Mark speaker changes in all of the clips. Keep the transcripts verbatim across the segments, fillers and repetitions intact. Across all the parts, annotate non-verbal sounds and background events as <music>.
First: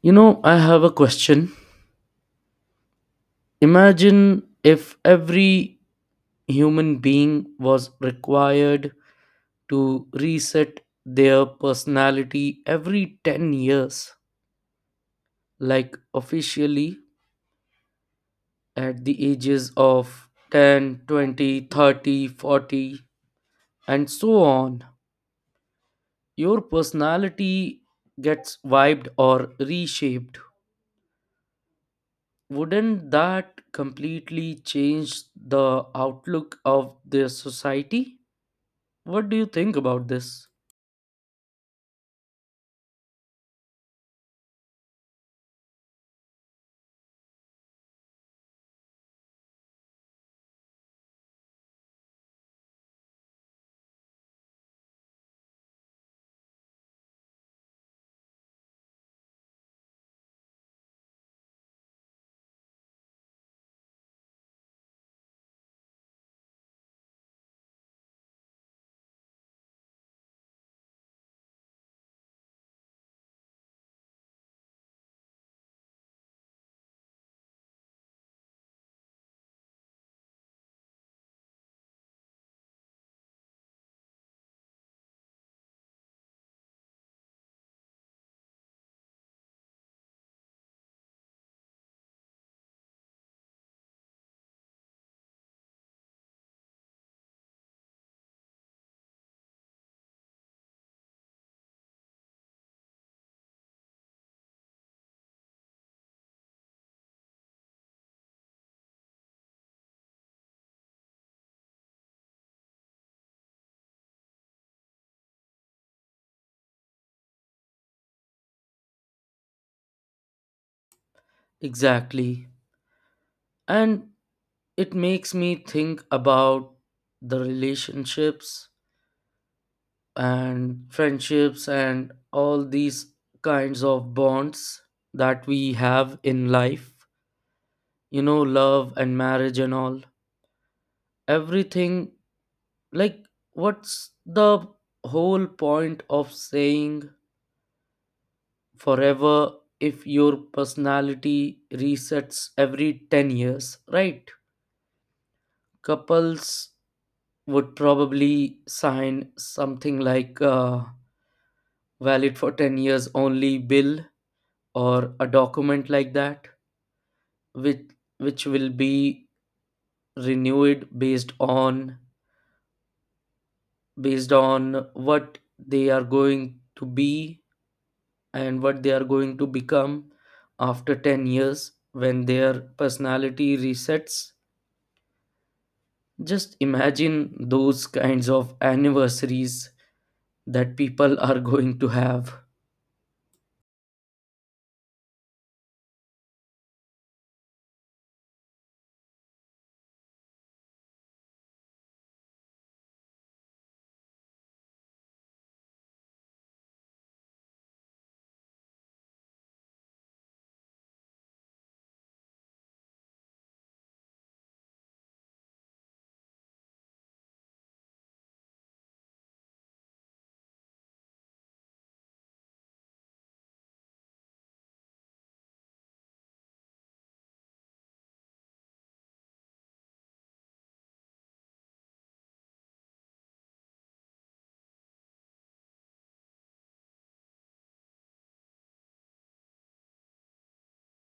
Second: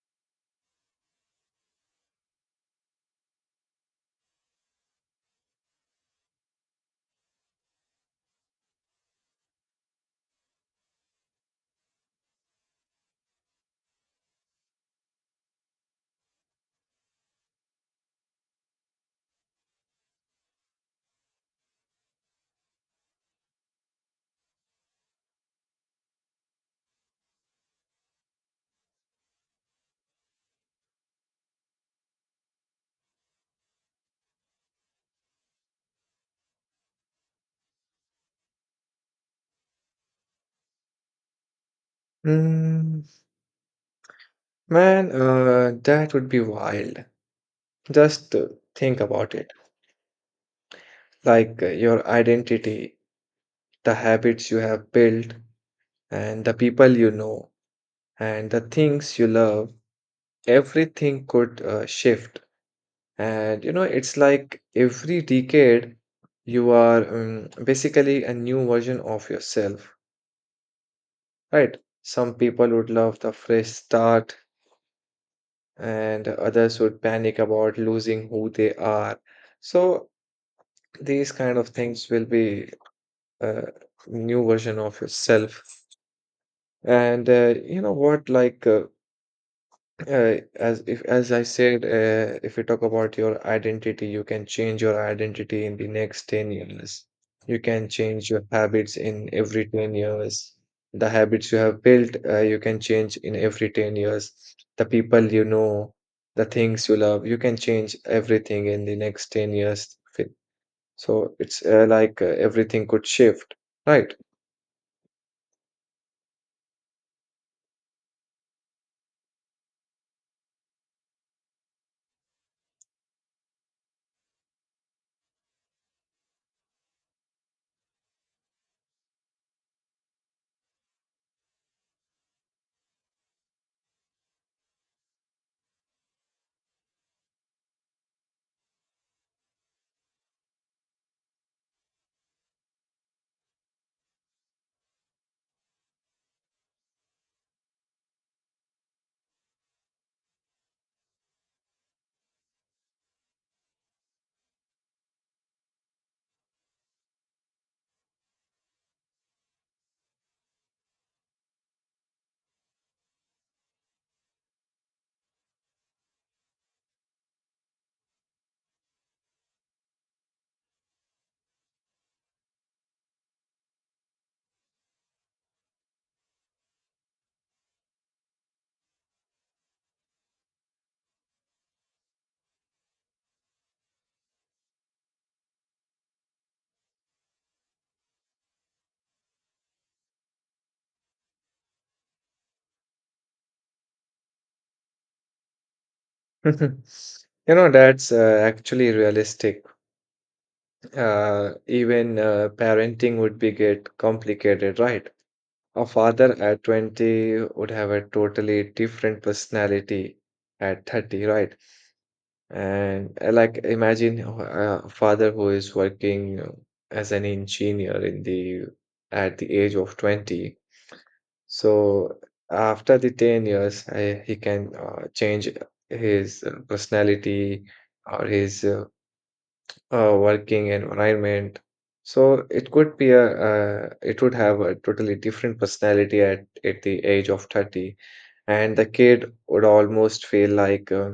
Speaker 1: You know, I have a question. Imagine if every human being was required to reset their personality every ten years, like officially at the ages of ten, twenty, thirty, forty, and so on. Your personality gets wiped or reshaped. Wouldn't that completely change the outlook of their society? What do you think about this?
Speaker 2: Mm, Man, uh, that would be wild. Just uh, think about it. Like, uh, your identity, the habits you have built, and the people you know, and the things you love, everything could uh, shift. And you know, it's like every decade you are um, basically a new version of yourself, right? Some people would love the fresh start, and others would panic about losing who they are. So, these kind of things will be a new version of yourself. And uh, you know what like uh, uh, as if as i said uh, if we talk about your identity, you can change your identity in the next ten years. You can change your habits in every ten years. The habits you have built, uh, you can change in every ten years. The people you know, the things you love, you can change everything in the next ten years. So it's uh, like uh, everything could shift, right?
Speaker 1: Exactly. And it makes me think about the relationships and friendships and all these kinds of bonds that we have in life. You know, love and marriage and all. Everything, like, what's the whole point of saying forever if your personality resets every ten years, right? Couples would probably sign something like uh, valid for ten years only bill or a document like that which which will be renewed based on based on what they are going to be and what they are going to become after ten years when their personality resets. Just imagine those kinds of anniversaries that people are going to have.
Speaker 2: <laughs> You know, that's uh, actually realistic. Uh, even uh, parenting would be get complicated, right? A father at twenty would have a totally different personality at thirty, right? And uh, like imagine uh, a father who is working as an engineer in the at the age of twenty. So after the ten years, I, he can uh, change his uh, personality or his uh, uh, working environment. So it could be a, uh, it would have a totally different personality at, at the age of thirty. And the kid would almost feel like, uh,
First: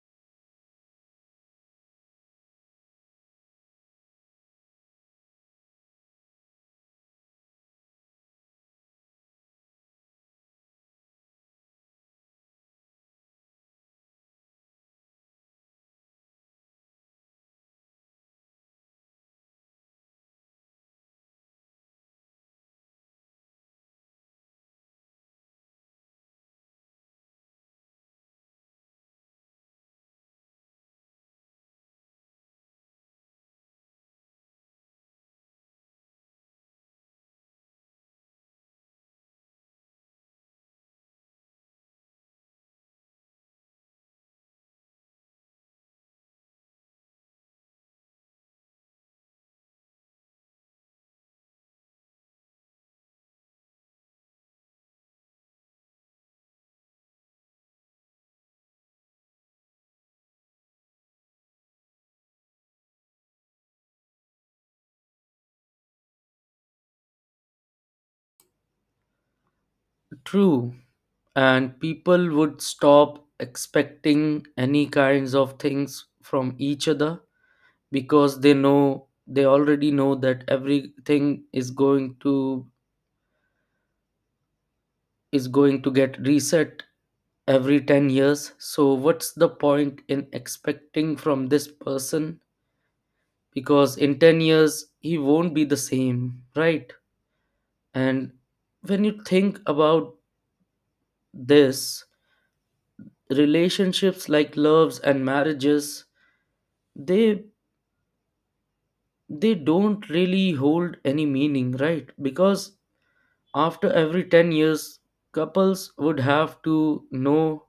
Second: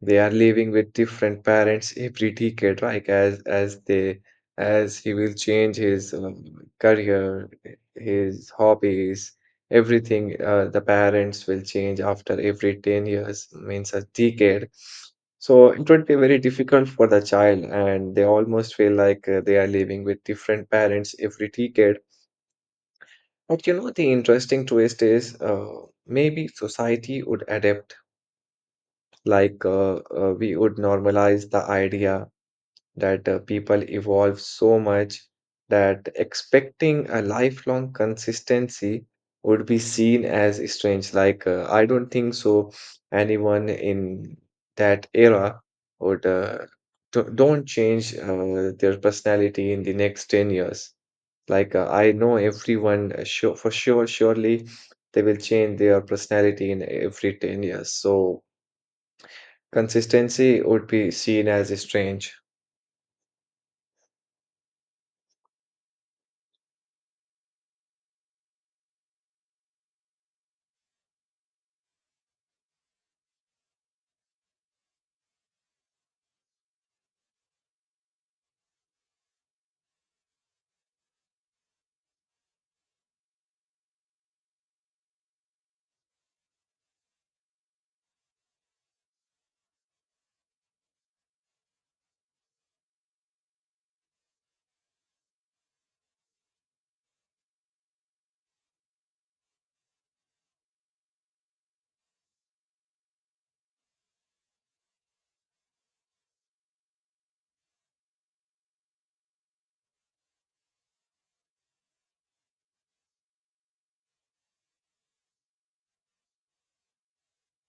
Speaker 2: they are living with different parents every decade, like as as they as he will change his um, career, his hobbies, everything. Uh, the parents will change after every ten years, means a decade. So it would be very difficult for the child, and they almost feel like, uh, they are living with different parents every decade. But you know, the interesting twist is, uh, maybe society would adapt. Like, uh, uh, we would normalize the idea that, uh, people evolve so much that expecting a lifelong consistency would be seen as strange. Like, uh, I don't think so. Anyone in that era would uh, do- don't change uh, their personality in the next ten years. Like, uh, I know everyone, uh, sure, for sure, surely they will change their personality in every ten years. So consistency would be seen as strange.
Speaker 1: True. And people would stop expecting any kinds of things from each other because they know they already know that everything is going to is going to get reset every ten years, so what's the point in expecting from this person because in ten years he won't be the same, right? And when you think about this, relationships like loves and marriages, they they don't really hold any meaning, right? Because after every ten years, couples would have to know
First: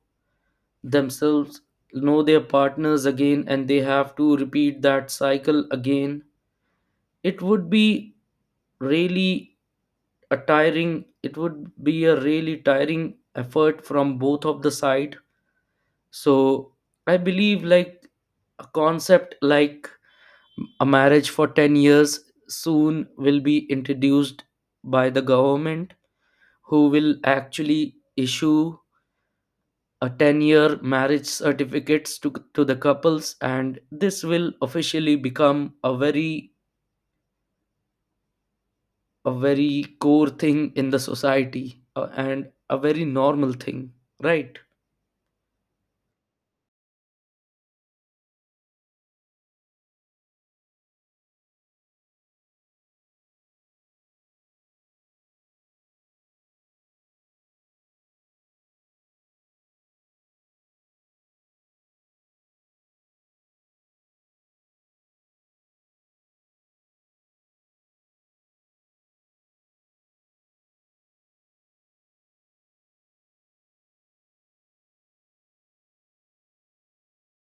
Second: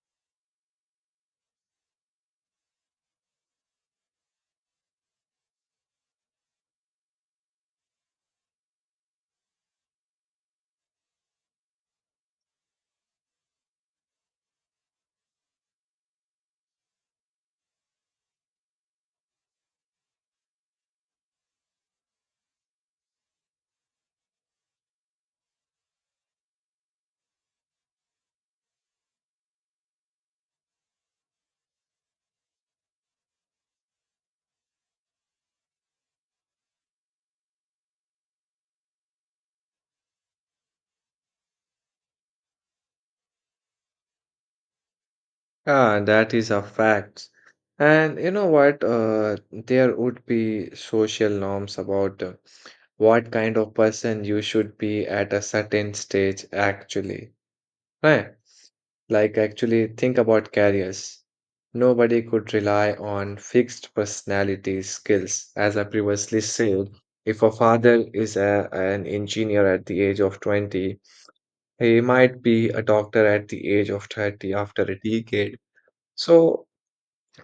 Speaker 1: themselves, know their partners again, and they have to repeat that cycle again. It would be really a tiring it would be a really tiring effort from both of the side. So I believe like a concept like a marriage for ten years soon will be introduced by the government who will actually issue a ten year marriage certificates to, to the couples, and this will officially become a very a very core thing in the society uh, and a very normal thing, right?
Speaker 2: Ah, that is a fact. And you know what? Uh, there would be social norms about, uh, what kind of person you should be at a certain stage, actually. Right? Like, actually, think about careers. Nobody could rely on fixed personality skills. As I previously said, if a father is a, an engineer at the age of twenty, he might be a doctor at the age of thirty after a decade. So,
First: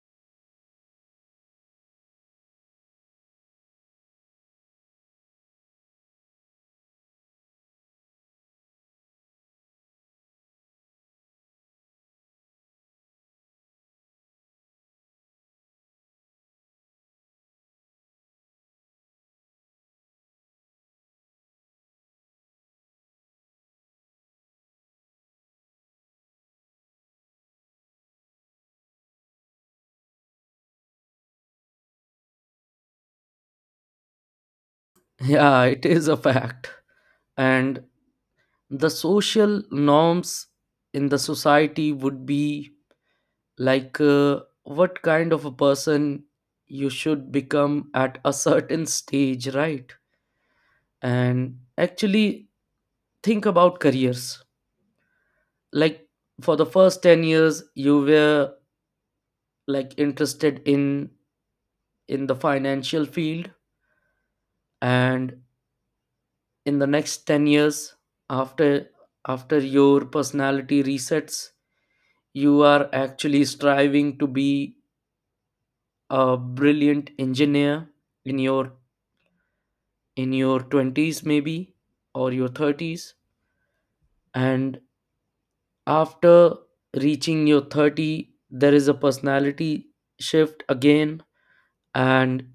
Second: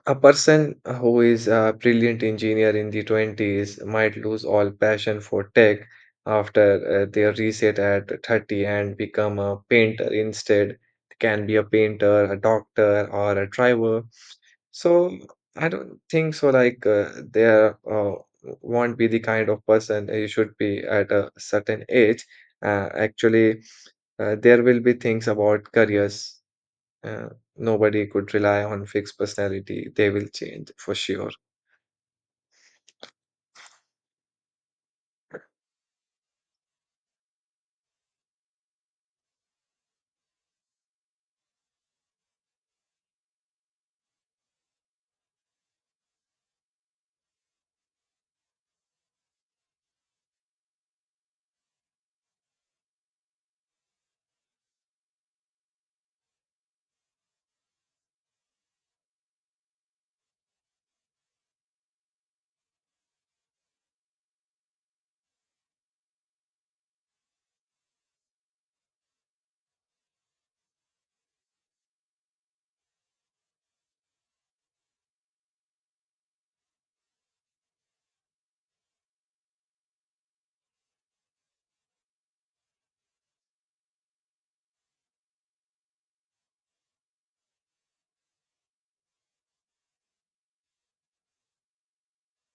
Speaker 2: a person who is a brilliant engineer in the twenties might lose all passion for tech after uh, their reset at thirty and become a painter instead. Can be a painter, a doctor, or a driver. So, I don't think so. Like, uh, there uh, won't be the kind of person you should be at a certain age. Uh, actually, uh, there will be things about careers. Uh, Nobody could rely on fixed personality. They will change for sure.
Speaker 1: <laughs> Yeah, it is a fact. And the social norms in the society would be like uh, what kind of a person you should become at a <laughs> certain stage, right? And actually think about careers, like for the first ten years you were like interested in in the financial field, and in the next ten years after after your personality resets you are actually striving to be a brilliant engineer in your in your twenties maybe, or your thirties. And after reaching your thirty there is a personality shift again, and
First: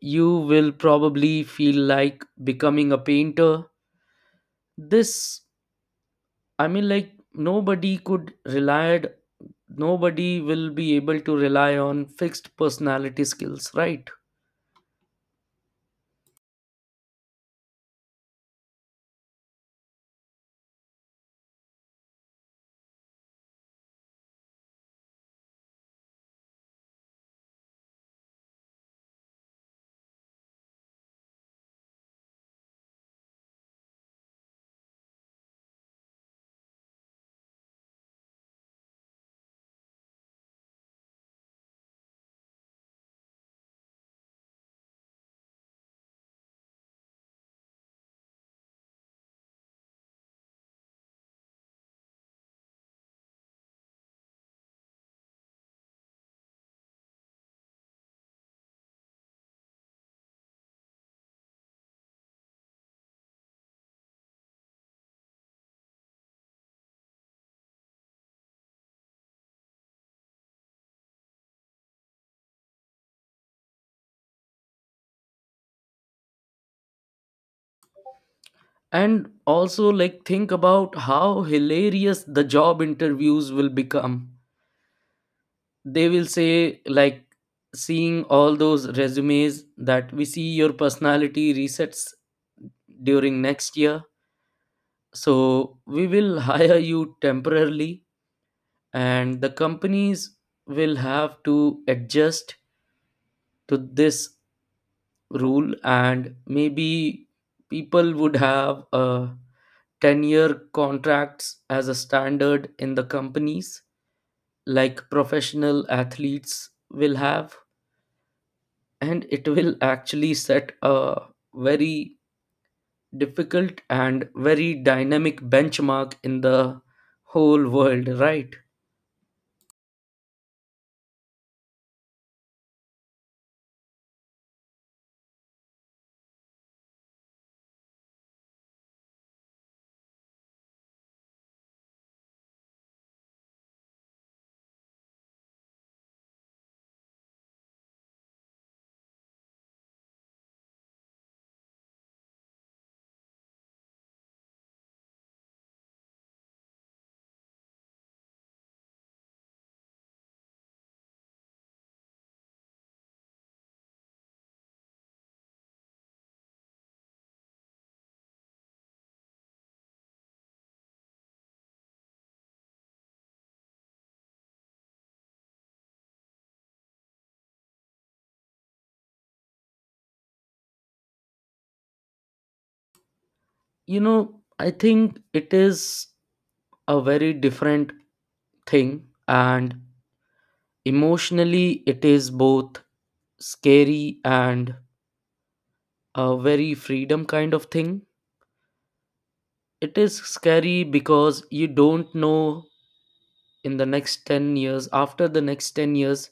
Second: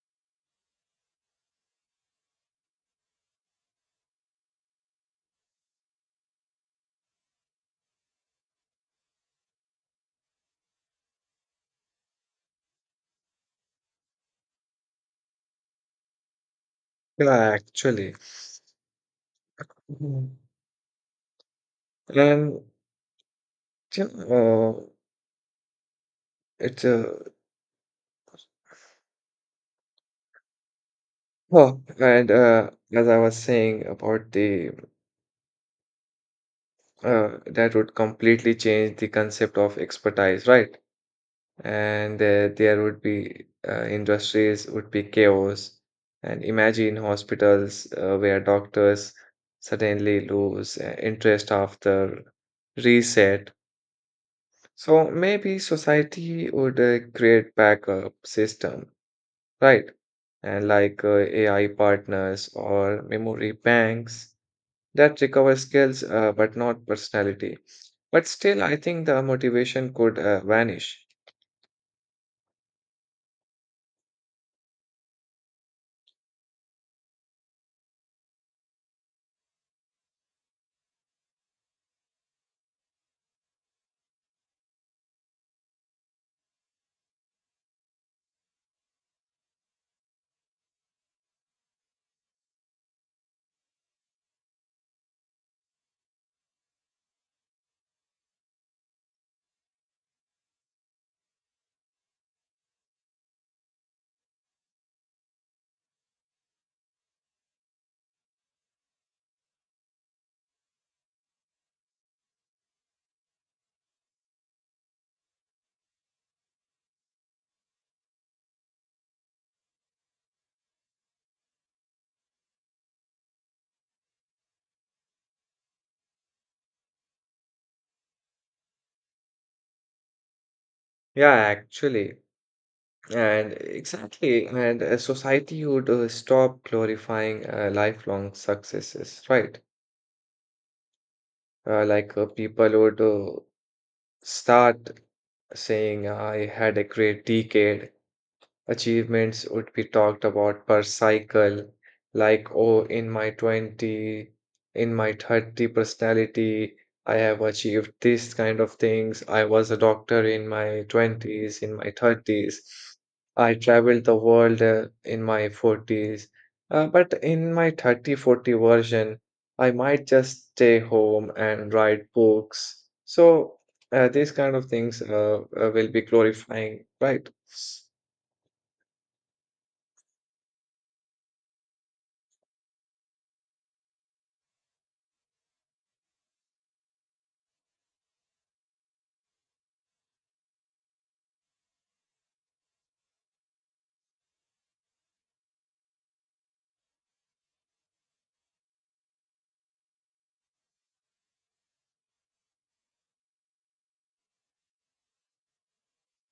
Speaker 1: you will probably feel like becoming a painter. This, I mean, like nobody could rely nobody will be able to rely on fixed personality skills, right?
Speaker 2: Yeah, actually. Mhm. And you know, uh, it's uh, oh, and uh, as I was saying about the uh, that would completely change the concept of expertise, right? and uh, there would be uh, industries would be chaos. And imagine hospitals, uh, where doctors suddenly lose uh, interest after reset. So maybe society would uh, create backup system, right? And like, uh, A I partners or memory banks that recover skills, uh, but not personality. But still I think the motivation could uh, vanish.
Speaker 1: And also like think about how hilarious the job interviews will become. They will say like, seeing all those resumes that we see your personality resets during next year, so we will <laughs> hire you temporarily. And the companies will have to adjust to this rule, and maybe people would have a ten year contracts as a standard in the companies like professional athletes will have. And it will actually set a very difficult and very dynamic benchmark in the whole world, right?
Speaker 2: Yeah, actually. And exactly, and uh, society would uh, stop glorifying uh, lifelong successes, right? Uh, like, uh, people would uh, start saying, "I had a great decade." Achievements would be talked about per cycle, like, oh, in my twenty, in my thirty personality, I have achieved this kind of things. I was a doctor in my twenties. In my thirties, I traveled the world, uh, in my forties. Uh, but in my thirty forty version, I might just stay home and write books. So uh, these kind of things uh, uh, will be glorifying, right?
Speaker 1: You know, I think it is a very different thing, and emotionally it is both scary and a very freedom kind of thing. It is scary because you don't know in the next ten years after the next ten years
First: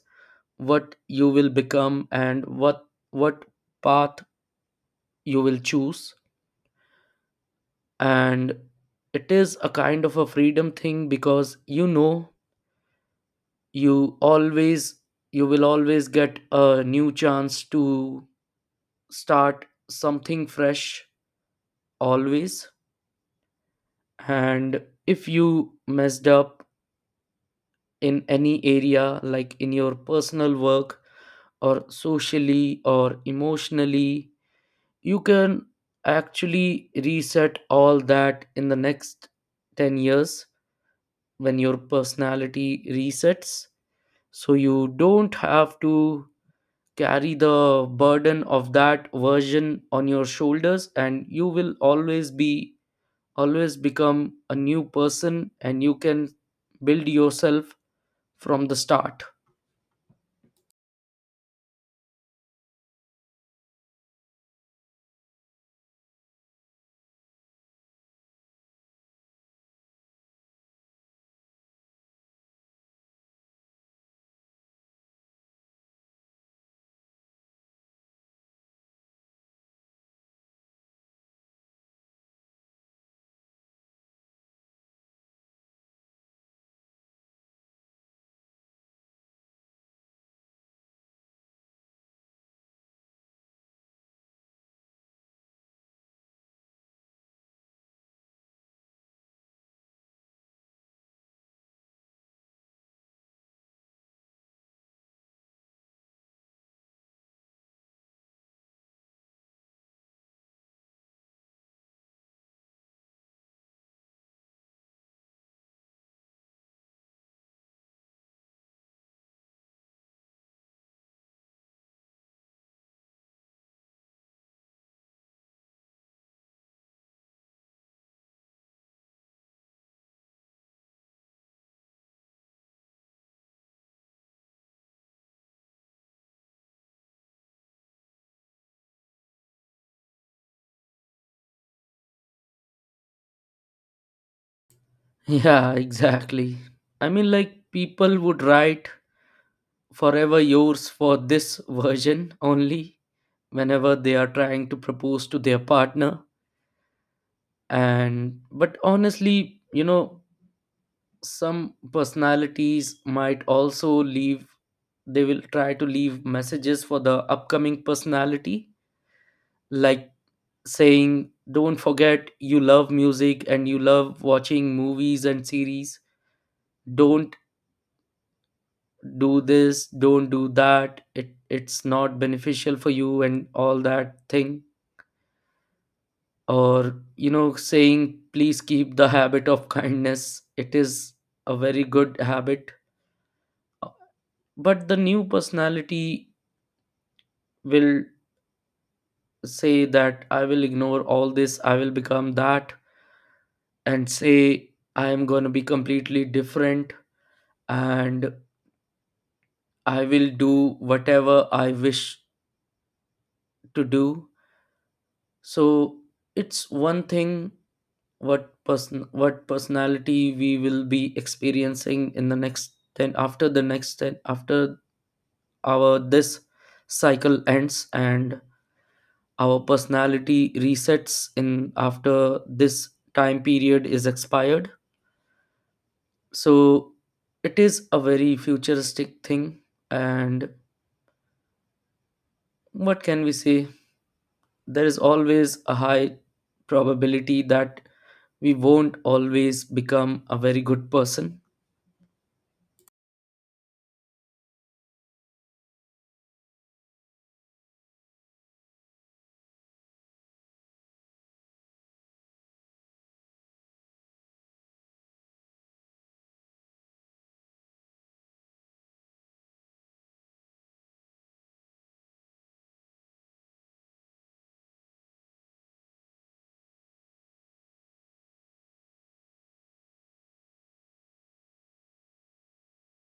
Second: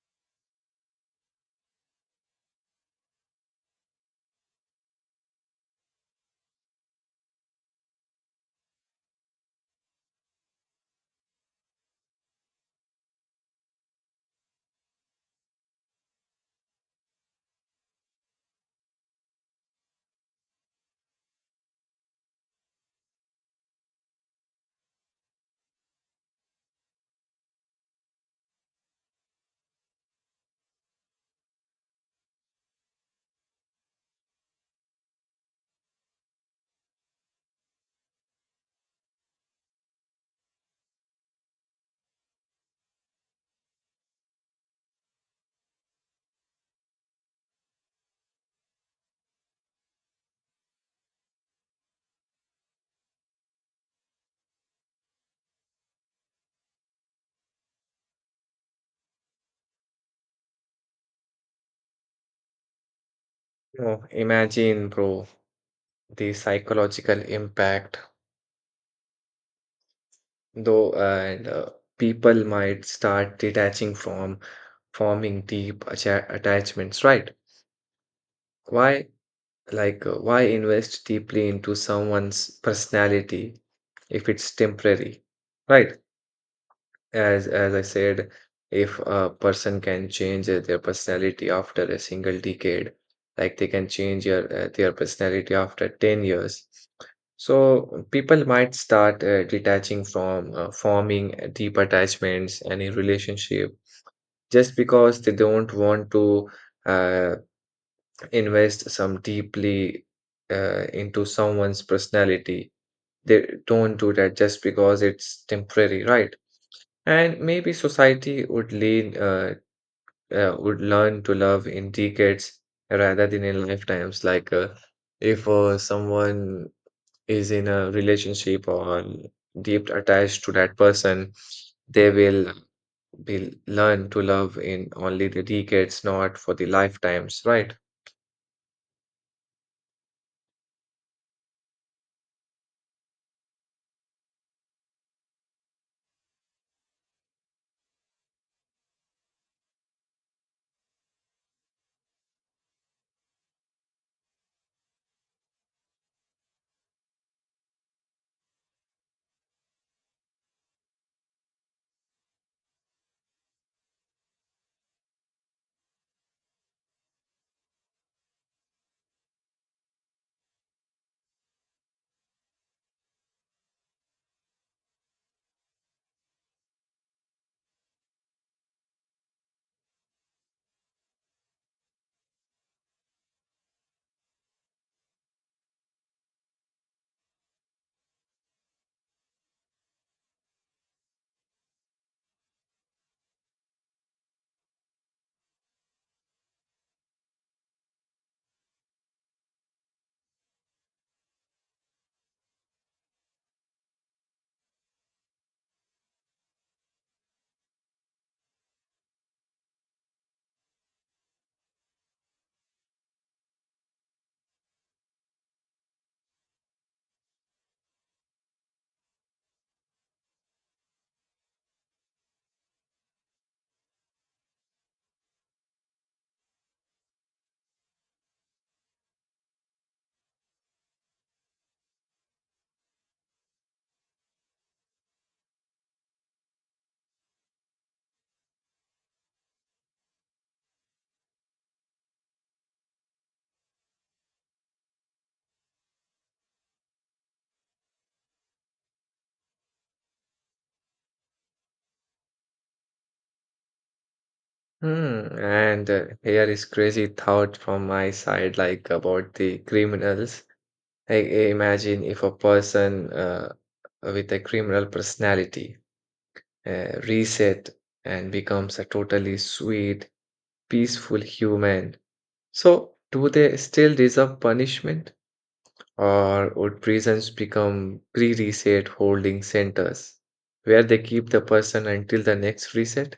Speaker 1: what you will become, and what what path you will choose. And it is a kind of a freedom thing because you know, you always you will always get a new chance to start something fresh always. And if you messed up in any area like in your personal work or socially or emotionally, you can actually reset all that in the next ten years when your personality resets. So you don't have to carry the burden of that version on your shoulders, and you will always be always become a new person, and you can build yourself from the start.
Speaker 2: Oh, imagine, bro, the psychological impact, though, and uh, people might start detaching from forming deep atta- attachments, right? Why, like, uh, why invest deeply into someone's personality if it's temporary, right? As as I said, if a person can change uh, their personality after a single decade, like they can change your, uh, their personality after ten years. So people might start uh, detaching from, uh, forming uh, deep attachments and a relationship just because they don't want to, uh, invest some deeply, uh, into someone's personality. They don't do that just because it's temporary, right? And maybe society would lean, uh, uh, would learn to love in decades rather than in lifetimes. Like, uh, if, uh, someone is in a relationship or deep attached to that person, they will be learn to love in only the decades, not for the lifetimes, right?
Speaker 1: <laughs> Yeah, exactly. I mean, like, people would write forever yours for this version only whenever they are trying to propose to their partner. And but honestly, you know, some personalities might also leave. They will try to leave messages for the upcoming personality, like saying, don't forget you love music and you love watching movies and series. Don't do this, don't do that, it it's not beneficial for you and all that thing. Or you know, saying please keep the habit of kindness, it is a very good habit. But the new personality will say that I will ignore all this, I will become that, and say I am going to be completely different, and I will do whatever I wish to do. So it's one thing, what person what personality we will be experiencing in the next ten after the next ten after our this cycle ends, and our personality resets in after this time period is expired. So it is a very futuristic thing. And what can we say, there is always a high probability that we won't always become a very good person.
Speaker 2: Hmm. And uh, Here is crazy thought from my side, like about the criminals. I I imagine if a person, uh, with a criminal personality, uh, reset and becomes a totally sweet, peaceful human. So, do they still deserve punishment, or would prisons become pre-reset holding centers where they keep the person until the next reset?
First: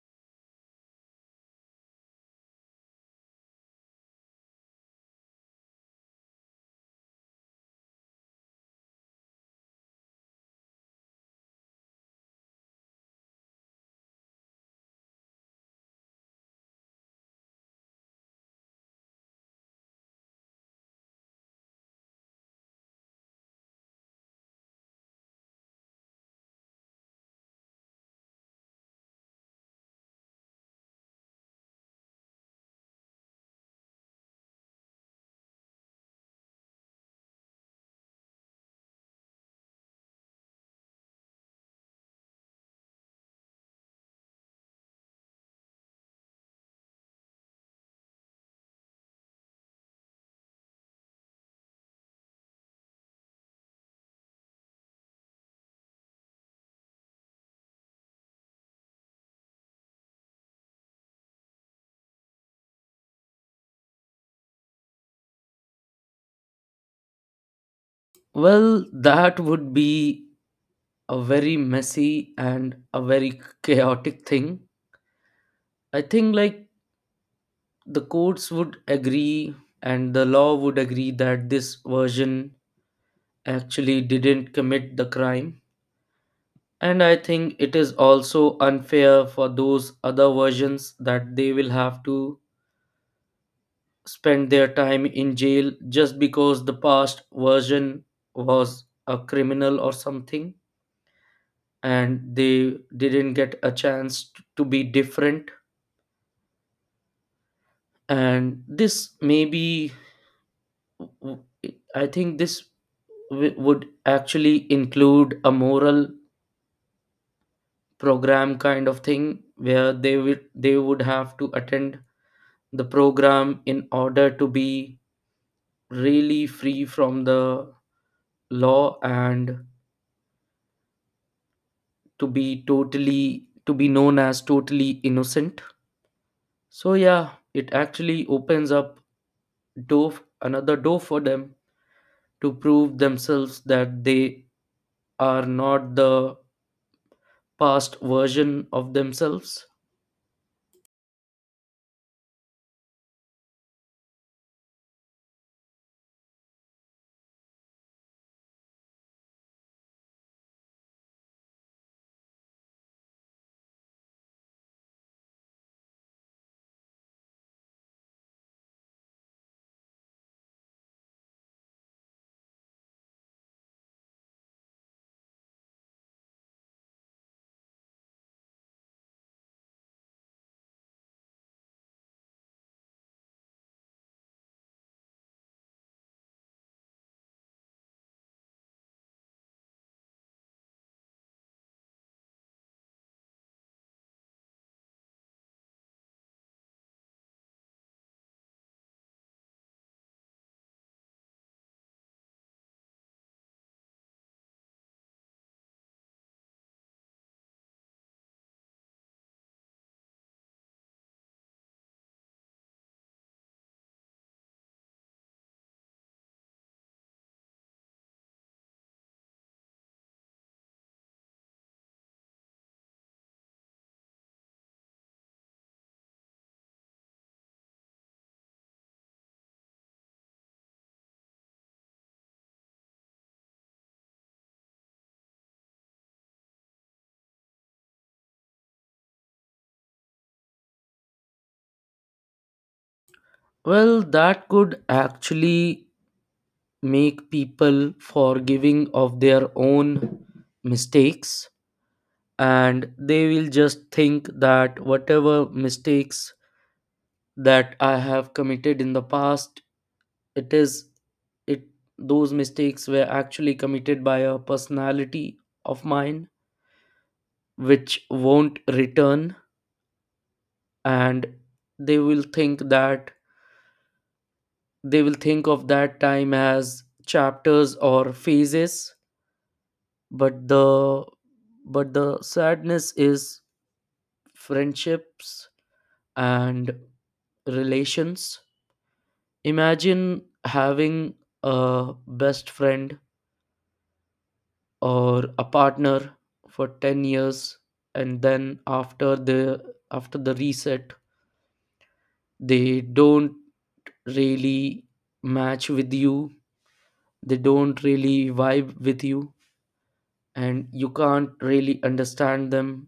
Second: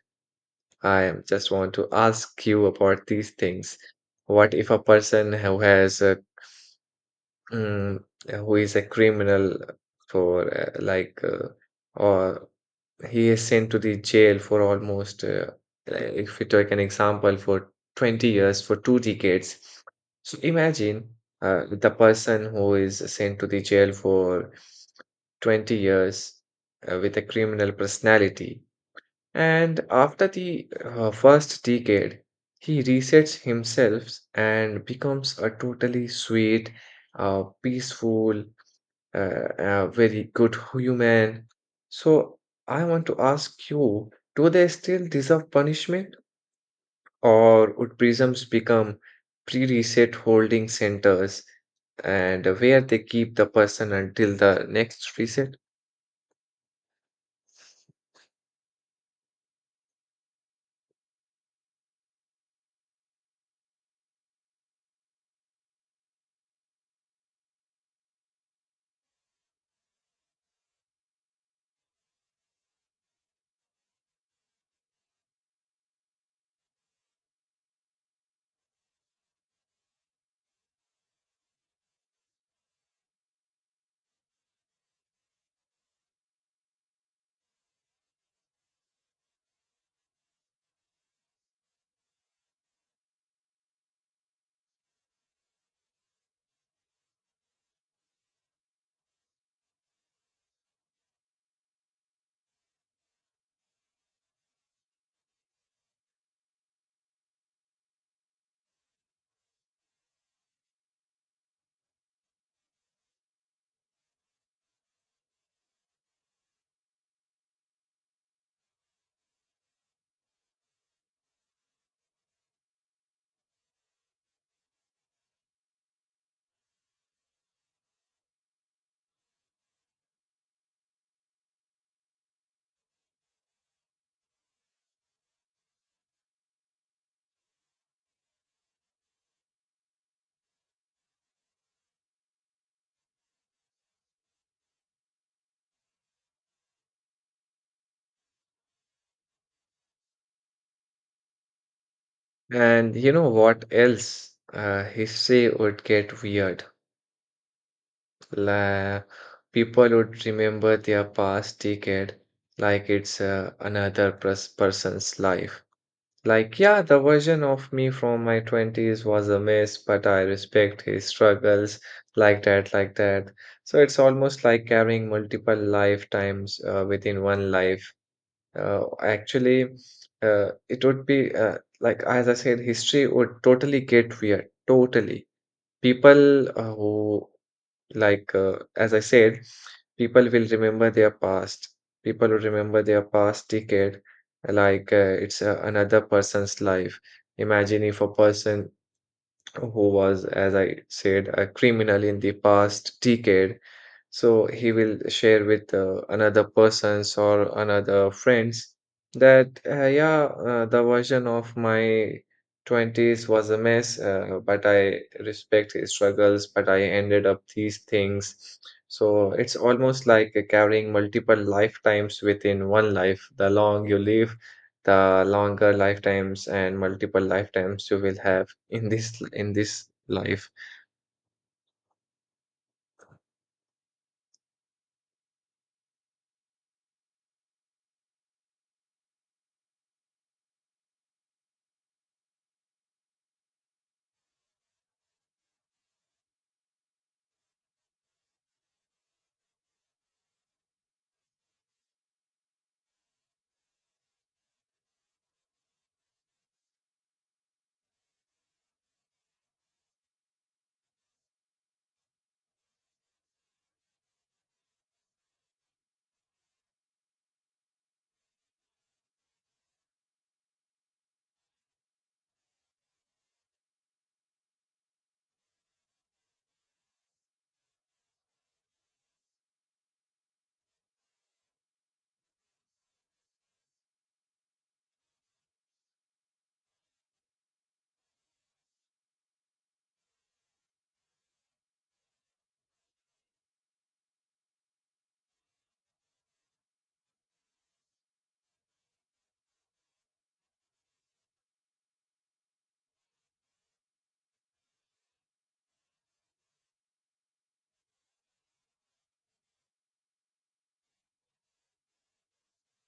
Speaker 2: I am- Just want to ask you about these things. What if a person who has, uh, Mm, who is a criminal for, uh, like uh, or he is sent to the jail for almost, uh, like, if we take an example, for twenty years, for two decades. So imagine, uh, the person who is sent to the jail for twenty years, uh, with a criminal personality. And after the, uh, first decade, he resets himself and becomes a totally sweet, uh, peaceful, uh, a very good human. So I want to ask you, do they still deserve punishment, or would prisons become pre-reset holding centers and where they keep the person until the next reset?
Speaker 1: Well, that would be a very messy and a very chaotic thing. I think like the courts would agree and the law would agree that this version actually didn't commit the crime. And I think it is also unfair for those other versions that they will have to spend their time in jail just because the past version was a criminal or something, and they didn't get a chance t- to be different. And this maybe w- I think this w- would actually include a moral program kind of thing where they would they would have to attend the program in order to be really free from the law and to be totally to be known as totally innocent. So yeah, it actually opens up door another door for them to prove themselves that they are not the past version of themselves.
Speaker 2: And you know what else? Uh, history would get weird. La People would remember their past decade like it's, uh, another pers- person's life. Like, yeah, the version of me from my twenties was a mess, but I respect his struggles, like that, like that. So it's almost like carrying multiple lifetimes, uh, within one life. Uh, actually, uh, it would be, uh, like, as I said, history would totally get weird, totally. People, uh, who, like, uh, as I said, people will remember their past. People will remember their past decade like, uh, it's, uh, another person's life. Imagine if a person who was, as I said, a criminal in the past decade. So he will share with, uh, another persons or another friends that, uh, yeah, uh, the version of my twenties was a mess, uh, but I respect his struggles, but I ended up these things. So it's almost like, uh, carrying multiple lifetimes within one life. The long you live, the longer lifetimes and multiple lifetimes you will have in this in this life.
Speaker 1: Well, that could actually make people forgiving of their own mistakes, and they will just think that whatever mistakes that I have committed in the past, it is it those mistakes were actually committed by a personality of mine which won't return. And they will think that they will think of that time as chapters or phases. But the but the sadness is friendships and relations. Imagine having a best friend or a partner for ten years, and then after the after the reset they don't really match with you, they don't really vibe with you, and you can't really understand them.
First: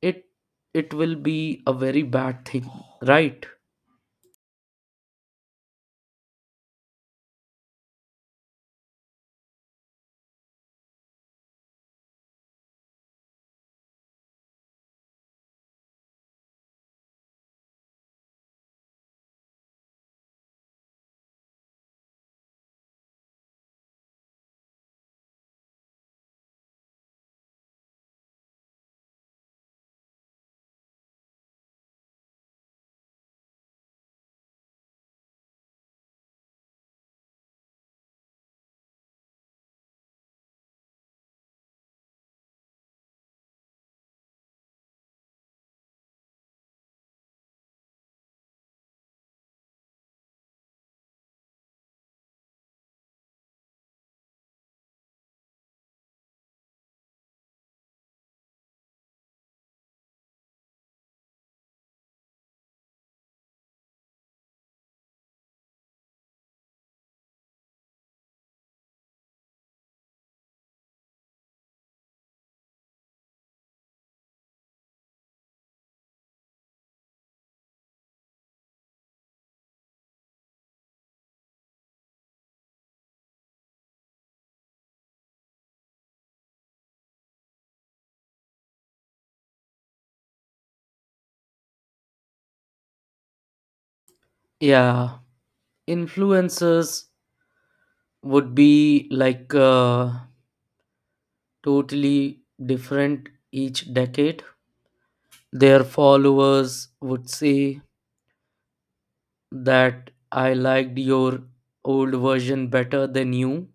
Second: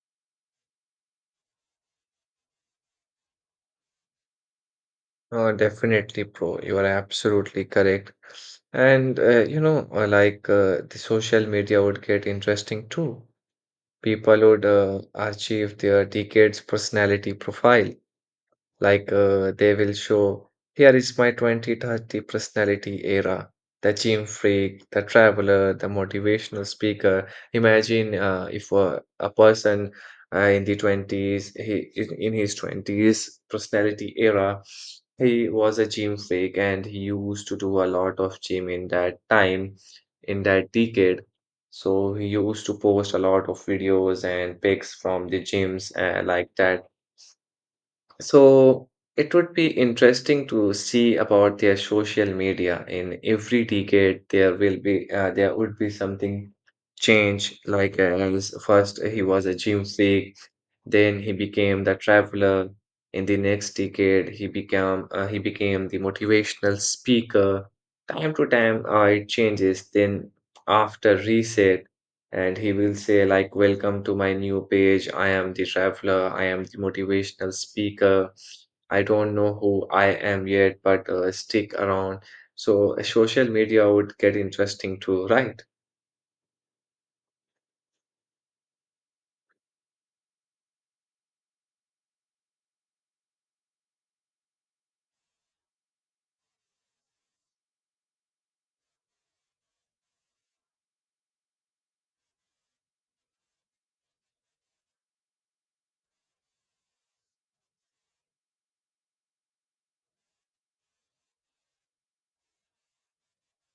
Speaker 1: It it will be a very bad thing, right?
Speaker 2: Uh, definitely, bro. You are absolutely correct. And uh, you know, uh, like, uh, the social media would get interesting too. People would uh, achieve their decades personality profile. Like, uh, they will show, here is my twenty thirty personality era, the gym freak, the traveler, the motivational speaker. Imagine, uh, if, uh, a person, uh, in the twenties, he, in in his twenties personality era, he was a gym freak and he used to do a lot of gym in that time, in that decade. So he used to post a lot of videos and pics from the gyms, uh, like that. So it would be interesting to see about their social media. In every decade, there will be uh, there would be something change. Like, uh, as first he was a gym freak, then he became the traveler. In the next decade, he became uh, he became the motivational speaker. Time to time, uh, it changes. Then after reset, and he will say, like, "Welcome to my new page. I am the traveler, I am the motivational speaker. I don't know who I am yet, but uh, stick around." So uh, social media would get interesting too, <laughs> right?
Speaker 1: Yeah, influencers would be like uh, totally different each decade. Their followers would say that I liked your old version better than you,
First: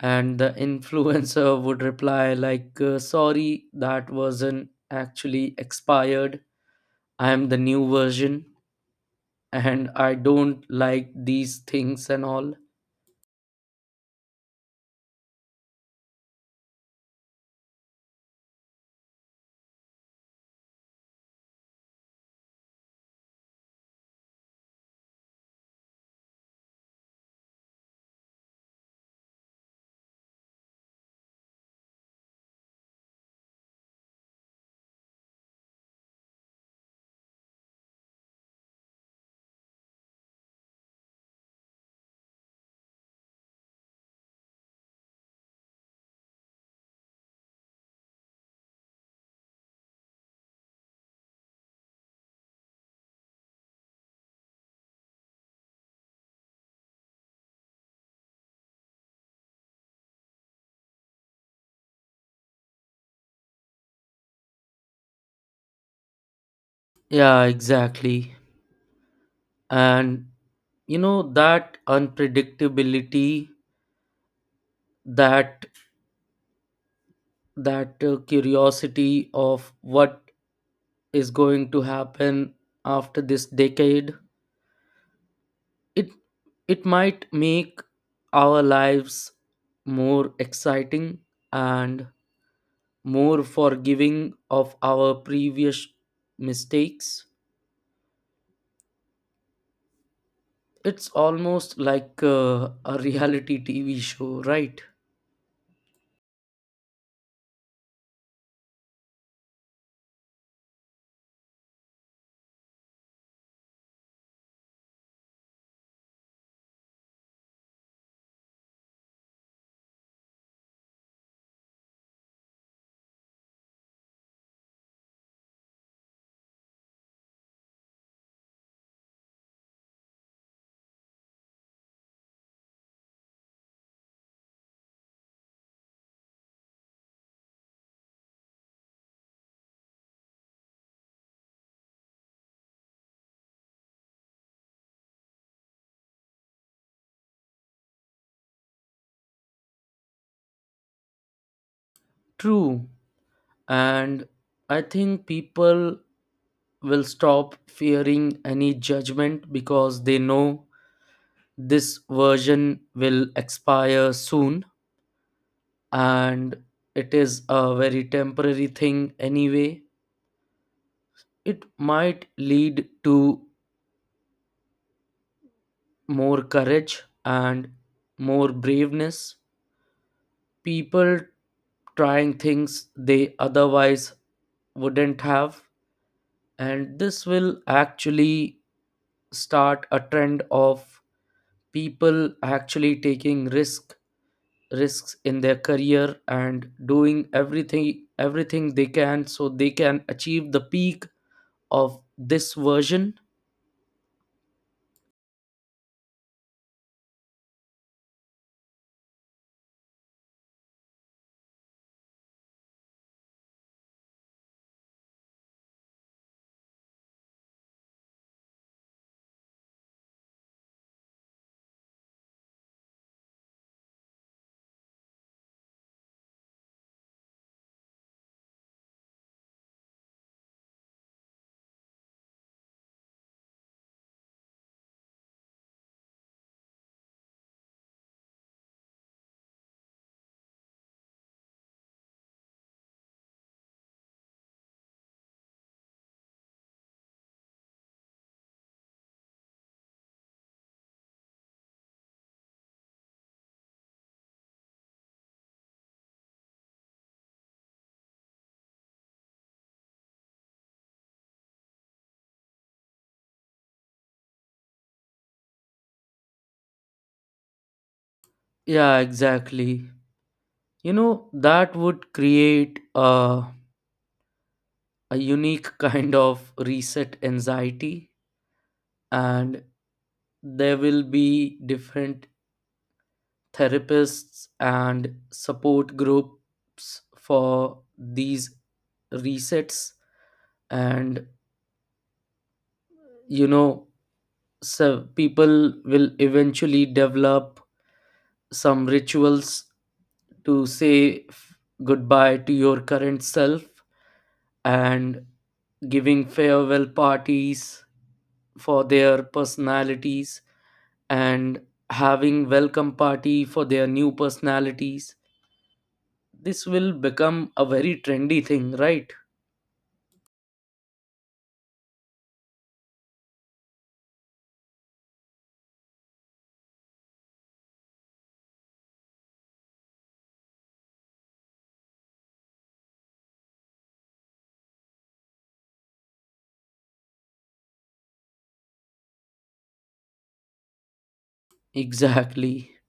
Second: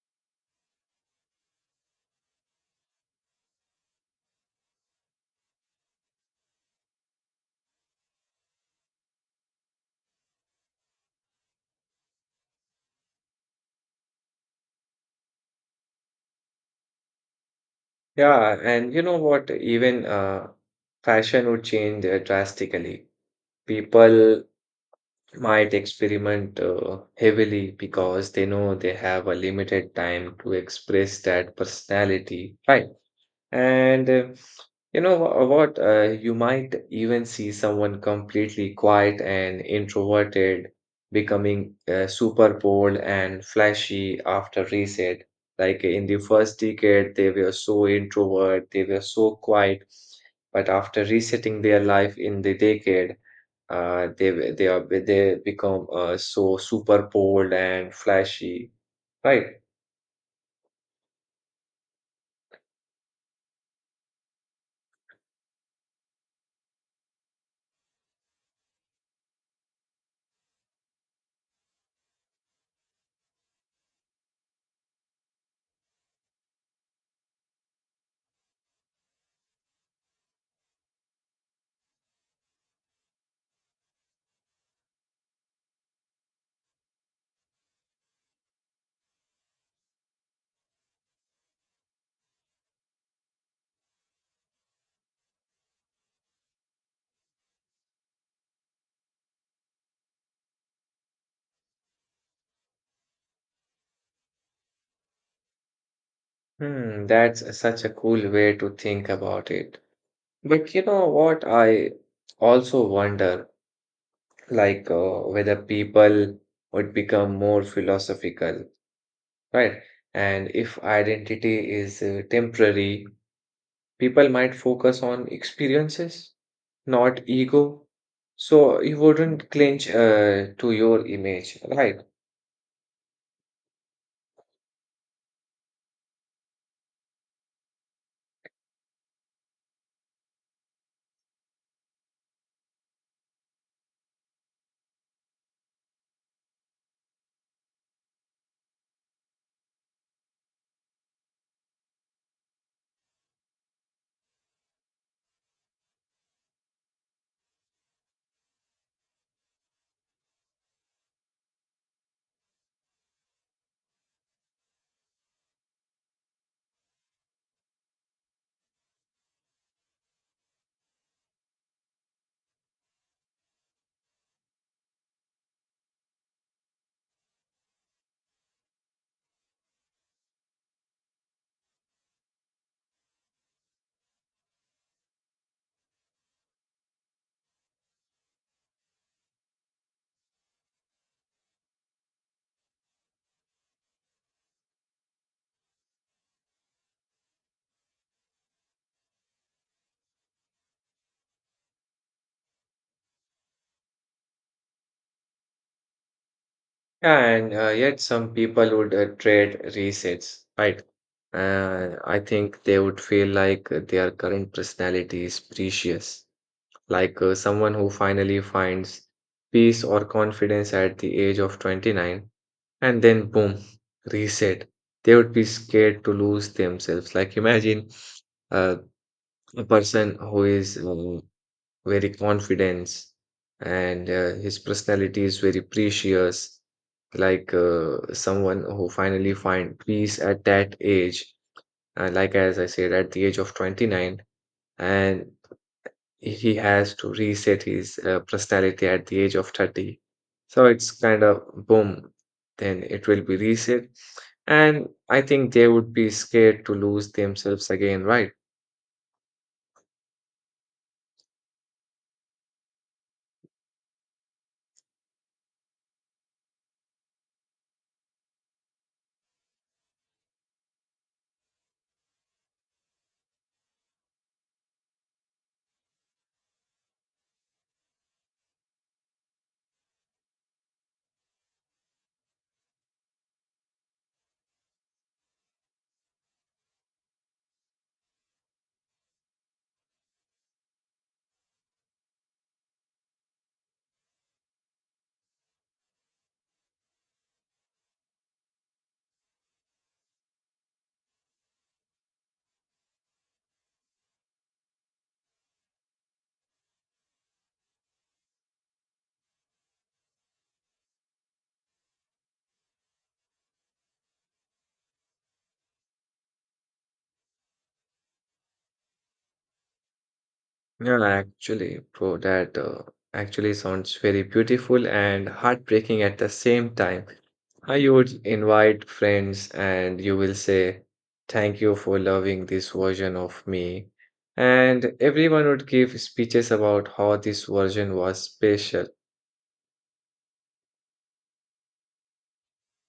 Speaker 1: and the influencer <laughs> would reply like uh, sorry that wasn't actually expired, I am the new version, and I don't like these things and all.
Speaker 2: Yeah, and you know what, even uh, fashion would change, uh, drastically. People might experiment uh, heavily because they know they have a limited time to express that personality, right? And uh, you know, wha- what? Uh, you might even see someone completely quiet and introverted becoming uh, super bold and flashy after reset. Like in the first decade, they were so introvert, they were so quiet. But after resetting their life in the decade, uh, they were- they are they become uh, so super bold and flashy, right?
Speaker 1: Yeah, exactly. And you know that unpredictability, that that uh, curiosity of what is going to happen after this decade, it it might make our lives more exciting and more forgiving of our previous mistakes. It's almost like uh, a reality T V show, right?
Speaker 2: Hmm, that's such a cool way to think about it. But you know what? I also wonder, like, uh, whether people would become more philosophical, right? And if identity is, uh, temporary, people might focus on experiences, not ego. So you wouldn't clinch, uh, to your image, right?
Speaker 1: True. And I think people will stop fearing any judgment because they know this version will expire soon, and it is a very temporary thing anyway. It might lead to more courage and more braveness, people trying things they otherwise wouldn't have. And this will actually start a trend of people actually taking risk risks in their career and doing everything everything they can so they can achieve the peak of this version.
Speaker 2: And uh, yet, some people would uh, trade resets, right? Uh, I think they would feel like their current personality is precious, like, uh, someone who finally finds peace or confidence at the age of twenty-nine, and then boom, reset. They would be scared to lose themselves. Like imagine, uh, a person who is, um, very confident, and uh, his personality is very precious, like, uh, someone who finally find peace at that age, uh, like as I said, at the age of twenty-nine. And he has to reset his, uh, personality at the age of thirty. So it's kind of boom, then it will be reset. And I think they would be scared to lose themselves again, right?
Speaker 1: Yeah, exactly. You know that would create a, a unique <laughs> kind of reset anxiety, and there will be different therapists and support groups for these resets. And you know, so people will eventually develop some rituals to say f- goodbye to your current self, and giving farewell parties for their personalities and having welcome party for their new personalities. This will become a very trendy thing, right?
Speaker 2: Yeah, actually, bro, that uh, actually sounds very beautiful and heartbreaking at the same time. Uh, You would invite friends and you will say, "Thank you for loving this version of me." And everyone would give speeches about how this version was special.
Speaker 1: <laughs> Exactly.